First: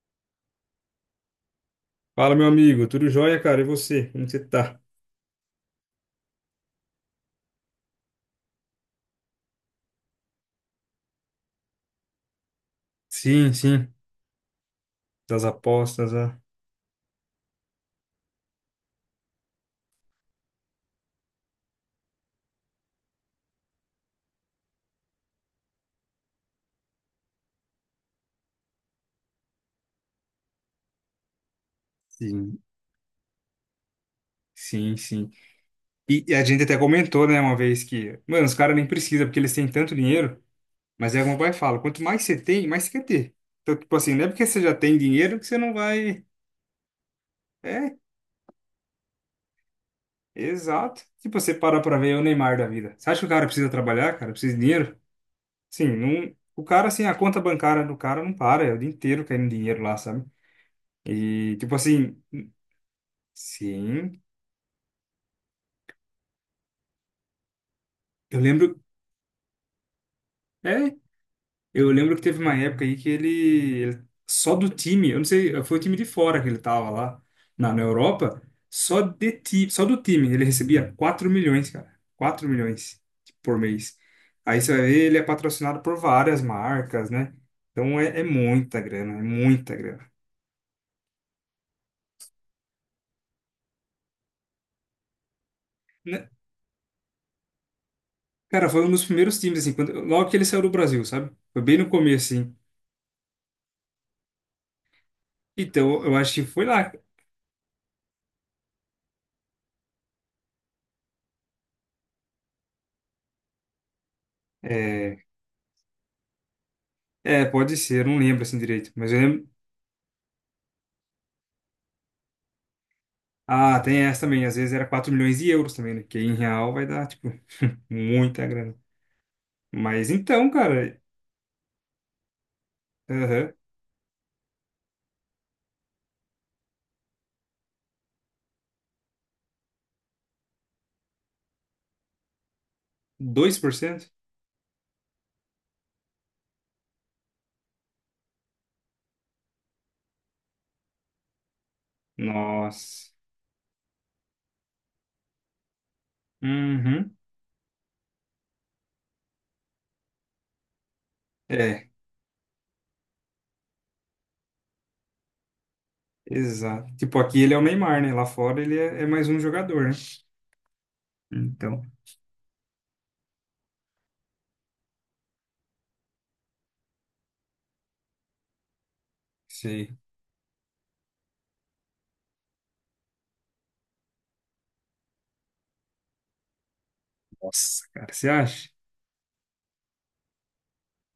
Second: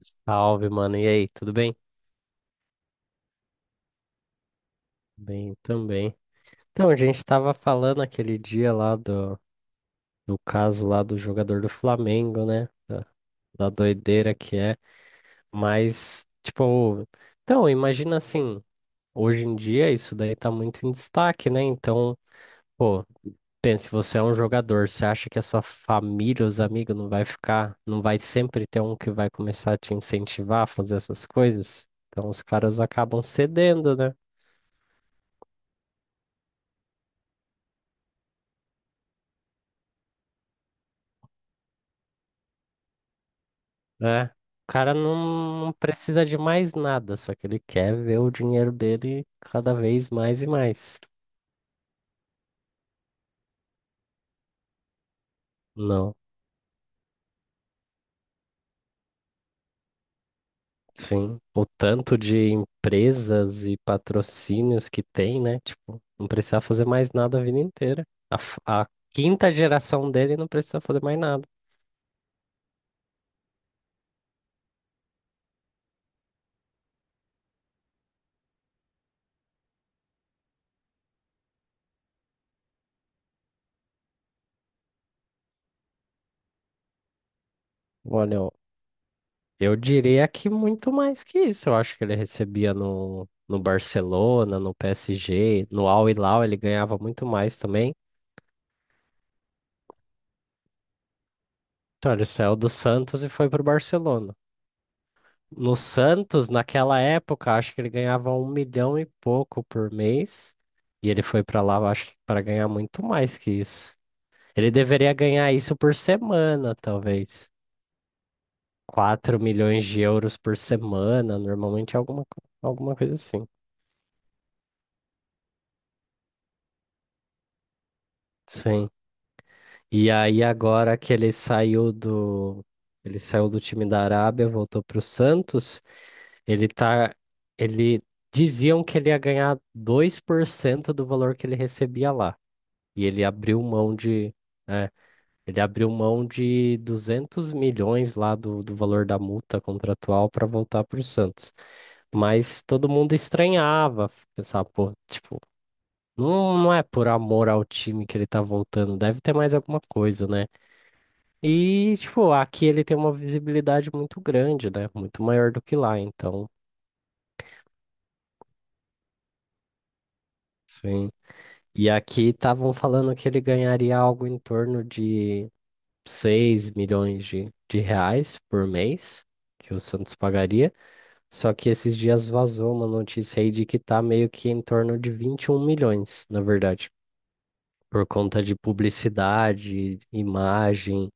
Salve, mano. E aí, tudo bem? Fala, meu amigo, tudo jóia, cara? E você? Como você tá? Bem também. Então, a gente tava falando aquele dia lá do caso lá do jogador do Flamengo, né? Da, Sim, da sim. doideira que é. Das apostas, Mas, ah. tipo, então, imagina assim, hoje em dia isso daí tá muito em destaque, né? Então, pô, pense, você é um jogador, você acha que a sua família, os amigos, não vai sempre ter um que vai começar a te incentivar a fazer essas coisas? Então, os Sim, caras acabam cedendo, né? sim, sim. E, a gente até comentou, né, uma vez que, mano, os caras nem precisam, porque eles têm tanto dinheiro, mas é como o pai fala, quanto mais você tem, mais você quer ter. Então, tipo assim, É. não é porque você O já cara tem dinheiro que você não não vai. precisa de mais nada, só que ele quer É, ver o dinheiro dele cada vez mais e mais. exato. Tipo, você parar pra ver é o Neymar da vida. Você acha que o cara precisa trabalhar, cara? Precisa de dinheiro? Sim, Não, não. O cara, assim, a conta bancária do cara não para, é o dia inteiro caindo dinheiro lá, sabe? sim. E, O tipo assim. tanto de empresas e Sim, patrocínios que tem, né? Tipo, não precisa fazer mais nada a vida inteira. Eu lembro, A quinta geração dele não precisa é, fazer mais nada. eu lembro que teve uma época aí que ele- só do time, eu não sei, foi o time de fora que ele tava lá na Europa, só de ti, só do time ele recebia 4 milhões, cara. 4 milhões por mês. Aí você vai ver, ele é patrocinado por várias marcas, né? Então é Olha, eu muita grana, é muita eu grana. diria que muito mais que isso. Eu acho que ele recebia no Barcelona, no PSG, no Al Né? Hilal, ele ganhava muito mais também. Cara, foi um dos primeiros times assim, quando, logo que ele saiu do Brasil, sabe? Foi bem no Então, ele começo, assim. saiu do Santos e foi pro Barcelona. No Então, eu acho que Santos, foi lá. naquela época, acho que ele ganhava 1 milhão e pouco por mês. E ele foi pra lá, eu acho que para ganhar muito mais que isso. Ele deveria É, ganhar isso por semana, é, talvez. pode ser, eu não lembro assim direito, mas eu Quatro lembro. milhões de euros por semana, normalmente alguma coisa assim. Ah, tem essa também. Às vezes era 4 milhões de euros também, né? Que em real vai dar, tipo, muita grana. Sim. Mas E aí então, agora cara, que ele saiu do ele saiu aham, do time da Arábia, voltou pro Santos. Ele tá. Ele diziam que ele ia ganhar 2% do valor que ele recebia lá. E ele dois abriu por mão cento, de. É, ele abriu mão de 200 milhões lá do valor da multa contratual para voltar para o Santos. Mas todo nossa. mundo estranhava, pensava, pô, tipo, não é por Uhum. amor ao time que ele tá voltando, deve ter mais alguma coisa, né? É, E, tipo, aqui ele tem uma visibilidade muito grande, né? Muito maior do que lá, então. exato. Tipo, aqui ele é o Neymar, né? Lá fora ele é, é mais um jogador, né? Sim. Então, E aqui estavam falando que ele ganharia algo em torno de 6 milhões de reais por mês, que o sei. Santos pagaria. Só que esses dias vazou uma notícia aí de que tá meio que em torno de 21 milhões, na verdade, Nossa, por cara, você conta de acha? publicidade, imagem,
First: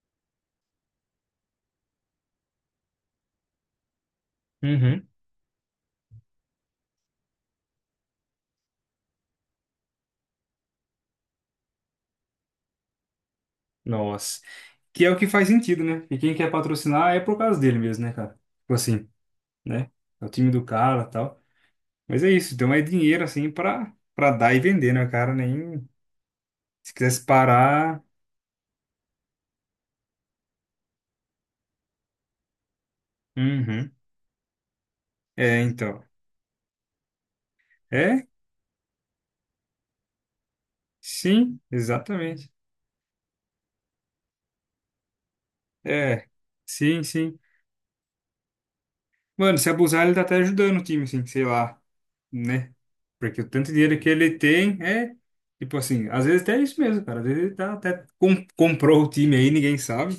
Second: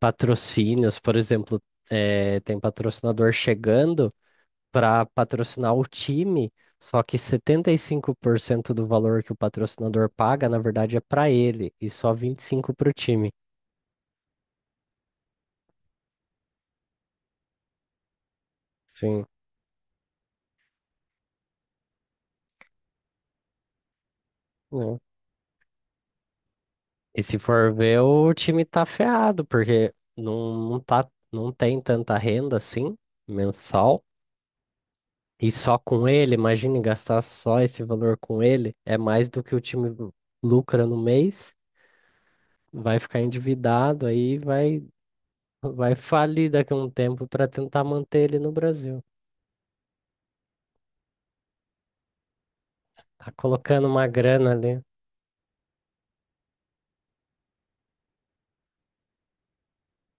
patrocínios, por exemplo, tem patrocinador chegando para Uhum. patrocinar o time, só que 75% do valor que o patrocinador paga, na verdade, é para ele e só 25% para o time. Nossa. Que é o que faz sentido, né? E quem quer patrocinar é por causa dele mesmo, né, cara? Tipo assim, Sim, né? É o time do cara, e tal. Mas é isso, então é dinheiro assim pra para dar e vender, né? né, cara? Nem se quisesse E se for ver, parar. o time tá ferrado, porque não, não tá, não tem tanta renda assim, Uhum. mensal. E É, só então. com ele, imagine gastar só esse valor É? com ele, é mais do que o time lucra no mês, Sim, exatamente. vai ficar endividado, aí vai É. falir daqui a um Sim, tempo sim. para tentar manter ele no Brasil. Mano, se abusar, ele tá até ajudando o time, assim, sei lá, né? Tá Porque o tanto de colocando dinheiro uma que ele grana tem ali. é. Tipo assim, às vezes até é isso mesmo, cara. Às vezes ele tá até com- comprou o time aí, ninguém sabe.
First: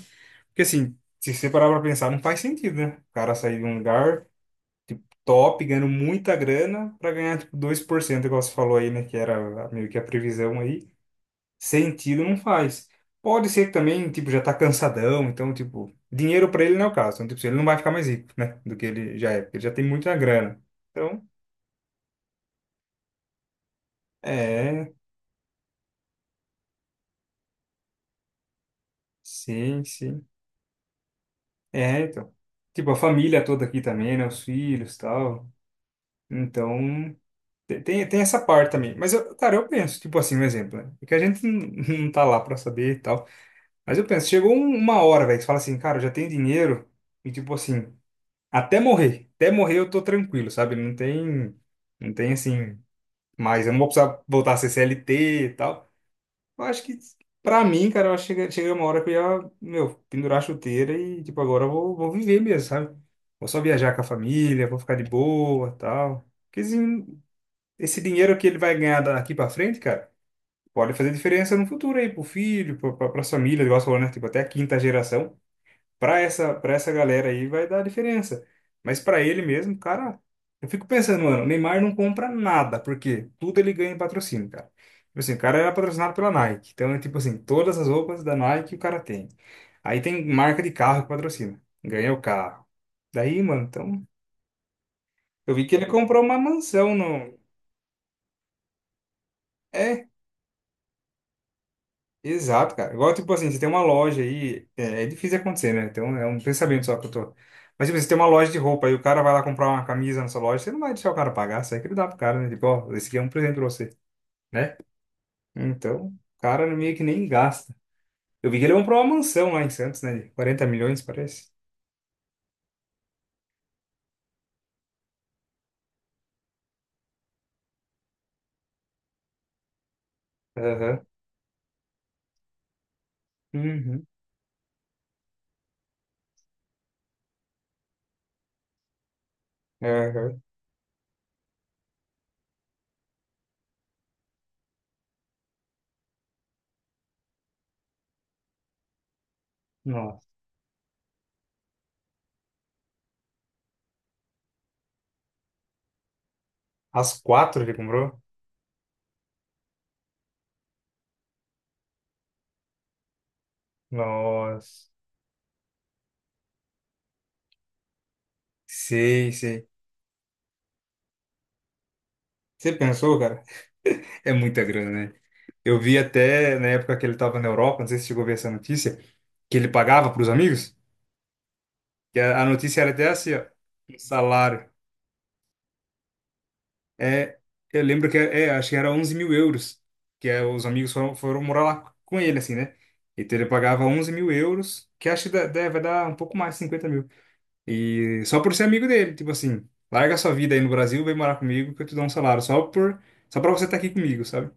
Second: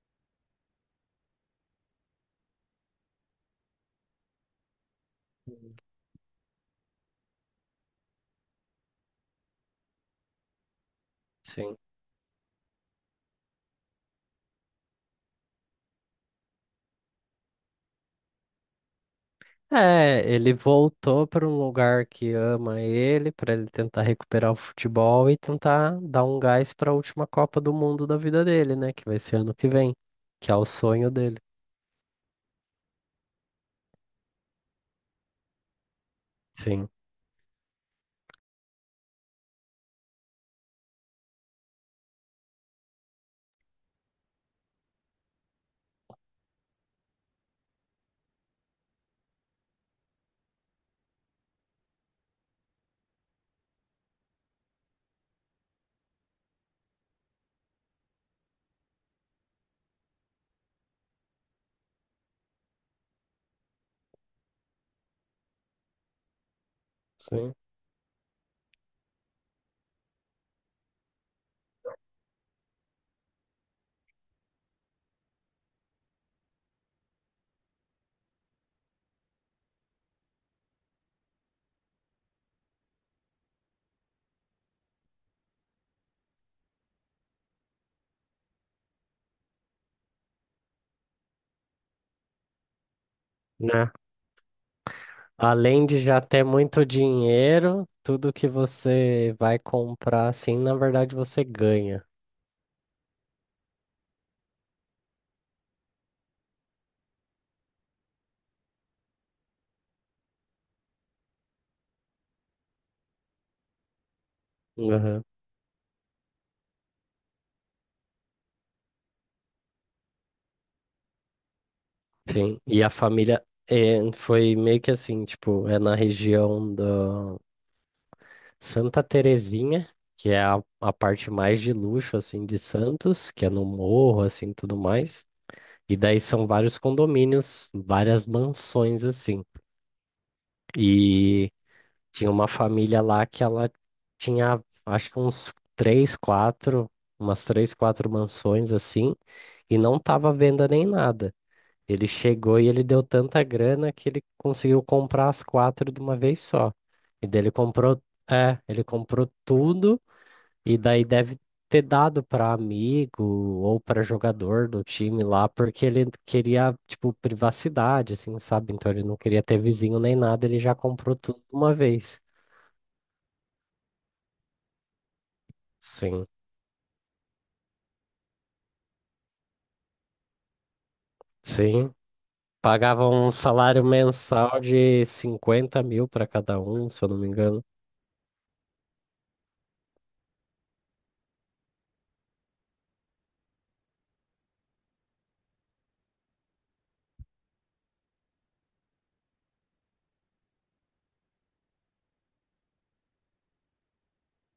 Porque assim, se você parar pra pensar, não faz sentido, né? O cara sair de um lugar. Tipo, top, ganhando muita grana, para ganhar, tipo, 2% igual você falou aí, né? Que era a- meio que a previsão aí. Sim. Sentido não faz. Pode ser que também, tipo, já tá cansadão, então, tipo, dinheiro para ele não é o caso. Então, tipo, ele não vai ficar mais rico, né? Do que ele já é, porque ele já tem muita É, ele grana. Então, voltou para um lugar que ama ele, para ele tentar recuperar o é, futebol e tentar dar um gás para a última Copa do Mundo da vida dele, né? Que vai ser ano que sim, vem, sim. que é o sonho dele. É, então. Tipo, a família toda aqui também, né? Os filhos e tal. Sim. Então, te- tem essa parte também. Mas, eu, cara, eu penso, tipo assim, um exemplo, né? Porque a gente não não tá lá pra saber e tal. Mas eu penso, chegou um- uma hora, velho, que você fala assim, cara, eu já tenho dinheiro e tipo assim, até morrer, eu tô tranquilo, sabe? Não tem assim, mas eu não vou precisar voltar a ser CLT e tal. Eu acho que, pra mim, cara, eu acho que chega uma hora que eu ia, meu, pendurar a chuteira e tipo, agora eu vou viver mesmo, sabe? Vou só viajar com a família, vou ficar de boa, tal. Porque assim, Sim. esse dinheiro que ele vai ganhar daqui pra frente, cara, pode fazer diferença no futuro aí, pro filho, pras famílias, igual você falou, né? Tipo, até a quinta geração para essa galera aí vai dar diferença. Mas para ele mesmo, cara, eu fico pensando, mano, o Neymar não compra nada, porque tudo ele ganha em patrocínio, cara. Tipo assim, o cara era patrocinado pela Nike. Então, é tipo assim, todas as roupas da Nike o cara tem. Aí tem marca de carro que patrocina. Ganha o carro. Daí, mano, Né? então, eu vi que ele Além de já comprou uma ter muito mansão no. dinheiro, tudo que você vai É, comprar, assim, na verdade você ganha. exato, cara. Igual, tipo assim, você tem uma loja aí, é difícil acontecer, né? Então é um pensamento só que eu tô. Mas, tipo, assim, você tem uma loja de roupa e o cara vai lá comprar uma camisa na sua loja, você não vai deixar o cara pagar, você vai querer dar pro cara, né? Tipo, ó, esse aqui é um presente pra você, né? Aham. Então, o cara meio que nem gasta. Eu vi que ele comprou uma mansão lá em Santos, né? De 40 milhões, parece. Sim. E a família é, foi meio que assim, tipo, é na região da Santa Terezinha, que é a Aham. parte mais de luxo assim de Santos, que é no Uhum. morro assim, tudo mais. E daí são vários condomínios, várias mansões assim. Aham. E tinha uma família lá que ela tinha, acho que umas três, quatro mansões assim, e não Nossa. tava à venda nem nada. Ele chegou e ele deu tanta grana que ele conseguiu comprar as quatro de uma vez só. As E daí quatro ele comprou? Ele comprou tudo e daí deve ter dado para amigo ou para jogador do Nossa. time lá, porque ele queria, tipo, privacidade, assim, sabe? Então ele não Sei, queria ter sei. vizinho nem nada, ele já comprou tudo de uma vez. Você pensou, cara? É muita grana, né? Eu vi Sim, até na época que ele estava na Europa, não sei se chegou a ver essa notícia, que ele pagava para os amigos, sim. que a notícia era Pagava até um assim, ó, salário um mensal salário. de 50 mil para cada um, se eu não me É, engano. eu lembro que, acho que era 11 mil euros, que é, os amigos foram morar lá com ele, assim, né? Então ele pagava 11 mil euros, que acho que dá- dá- vai dar um pouco mais, 50 mil. E só por ser amigo dele, tipo assim, larga sua vida aí no Brasil, vem morar comigo que eu te dou um salário, só por, só para você estar aqui comigo, sabe?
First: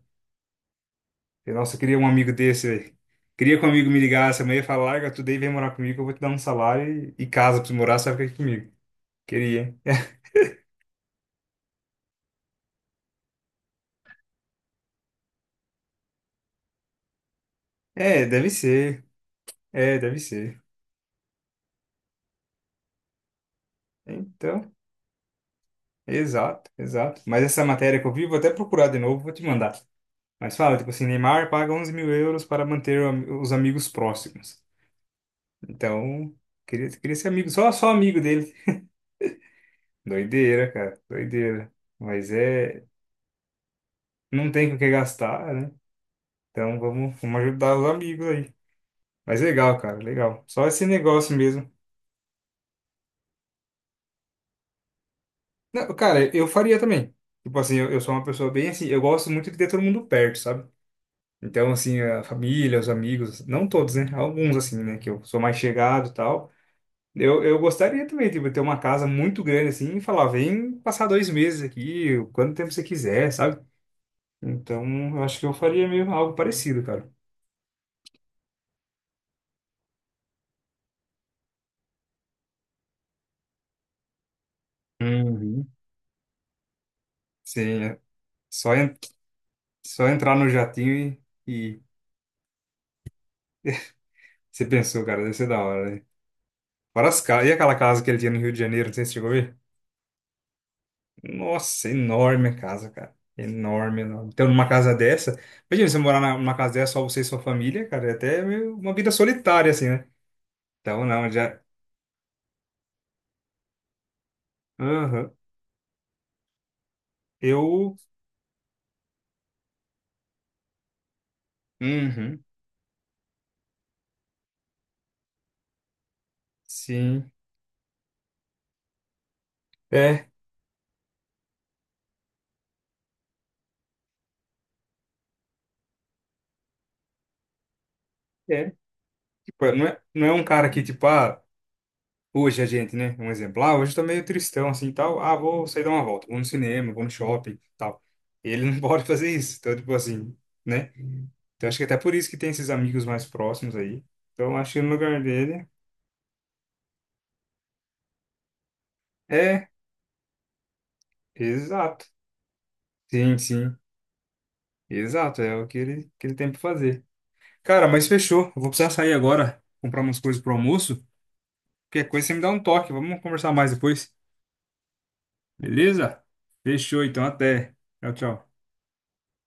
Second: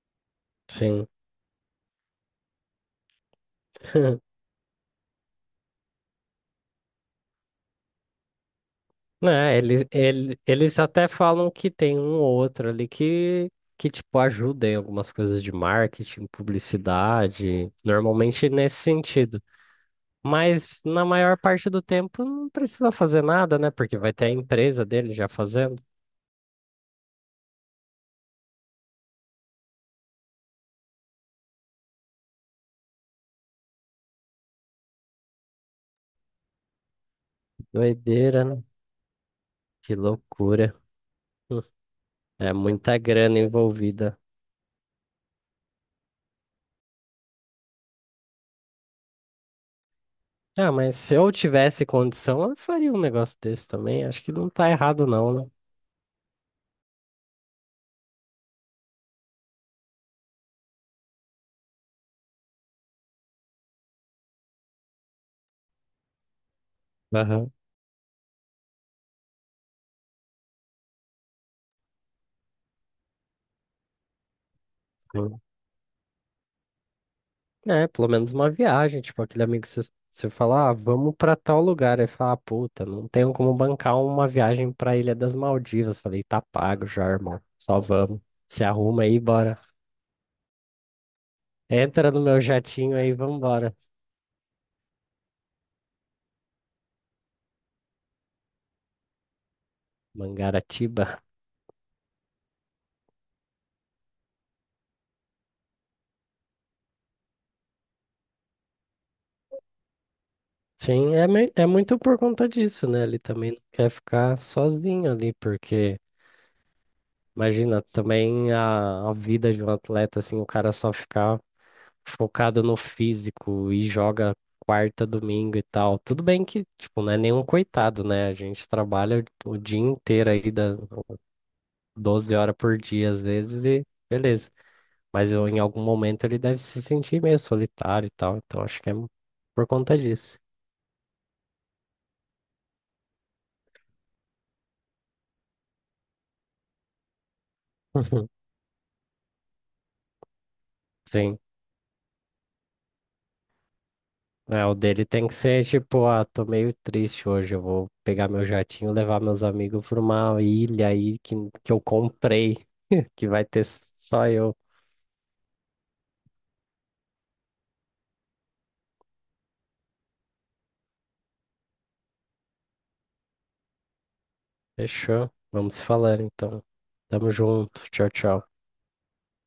Sim. Falei, nossa, eu queria um amigo desse, velho. Queria que um amigo me ligasse amanhã e falasse, larga tudo aí, vem morar comigo, eu vou te dar um salário e casa pra você morar, você vai ficar aqui comigo. Né, Queria, hein? Eles até falam que tem um ou outro ali que tipo, ajuda em algumas coisas de marketing, publicidade, É, deve normalmente nesse ser. sentido. É, deve ser. Mas na maior parte do tempo não precisa fazer nada, né? Porque vai ter a Então, empresa dele já fazendo. exato, exato. Mas essa matéria que eu vi, vou até procurar de novo, vou te mandar. Mas fala, tipo assim, Neymar paga 11 mil euros para manter o am- os amigos próximos. Então, queria ser amigo, só amigo Doideira, dele. né? Que Doideira, loucura. cara, Hum, doideira. Mas É é, muita grana envolvida. não tem com o que gastar, né? Então, vamos ajudar os amigos aí. Mas legal, cara, legal. Só Ah, esse mas se eu negócio mesmo. tivesse condição, eu faria um negócio desse também. Acho que não tá errado, não, né? Não, cara, eu faria também. Tipo assim, eu sou uma pessoa bem assim, eu gosto muito de ter todo mundo perto, sabe? Então, assim, a família, os amigos, não todos, né? Alguns, assim, né? Que eu sou mais chegado e tal. Eu, Aham, eu gostaria também, tipo, ter uma casa muito grande, assim, e falar, vem passar dois meses aqui, quanto tempo você quiser, sabe? Então, eu acho sim. que eu faria mesmo algo parecido, cara. É, pelo menos uma viagem, tipo, aquele amigo que você fala, ah, vamos pra tal lugar. Ele fala, ah, puta, não tenho como bancar uma viagem pra Ilha das Uhum. Maldivas. Falei, tá pago já, irmão. Só Sim, é vamos. Se só, en- arruma aí, bora. só entrar no jatinho e Entra no meu jatinho aí, vambora. você pensou, cara, deve ser da hora, né? Várias casas. E aquela casa que ele tinha no Rio de Janeiro, não sei se você chegou a ver? Mangaratiba. Nossa, enorme a casa, cara. Enorme, enorme. Então, numa casa dessa, imagina você morar na- numa casa dessa, só você e sua família, cara, é até meio uma vida solitária, assim, né? Então, Sim, não, já. é muito por conta disso, né? Ele também não quer ficar sozinho Aham. ali, porque imagina Eu. também a vida de um atleta, assim, o cara só ficar Uhum. focado no físico e joga quarta, domingo e tal. Tudo bem que, tipo, não é Sim. nenhum coitado, né? A gente trabalha o dia É, inteiro aí, 12 horas por dia às vezes, e beleza. Mas eu, em algum momento ele deve se sentir meio solitário e tal, então é. acho que é por Tipo, não conta é, não é disso. um cara que, tipo, ah, hoje a gente, né? Um exemplo. Ah, hoje eu tô meio tristão, assim, tal. Ah, vou sair dar uma volta, vou no cinema, vou no shopping, tal. Ele não pode fazer isso. Então, tipo assim. Né? Sim. Então acho que até por isso que tem esses amigos mais próximos aí. Então É, acho o que no dele lugar tem que ser dele. tipo, ah, tô meio triste hoje, eu vou pegar meu jatinho, levar meus É, amigos pra uma ilha aí que eu exato. comprei, que Sim, vai ter sim. só eu. Exato, é o que ele tem pra fazer. Cara, mas fechou. Eu vou precisar sair agora, comprar umas coisas pro almoço. Qualquer coisa você me dá um toque. Vamos conversar mais depois. Fechou? Vamos se Beleza? falando então. Fechou, então Tamo até. junto. Tchau, Tchau, tchau. tchau.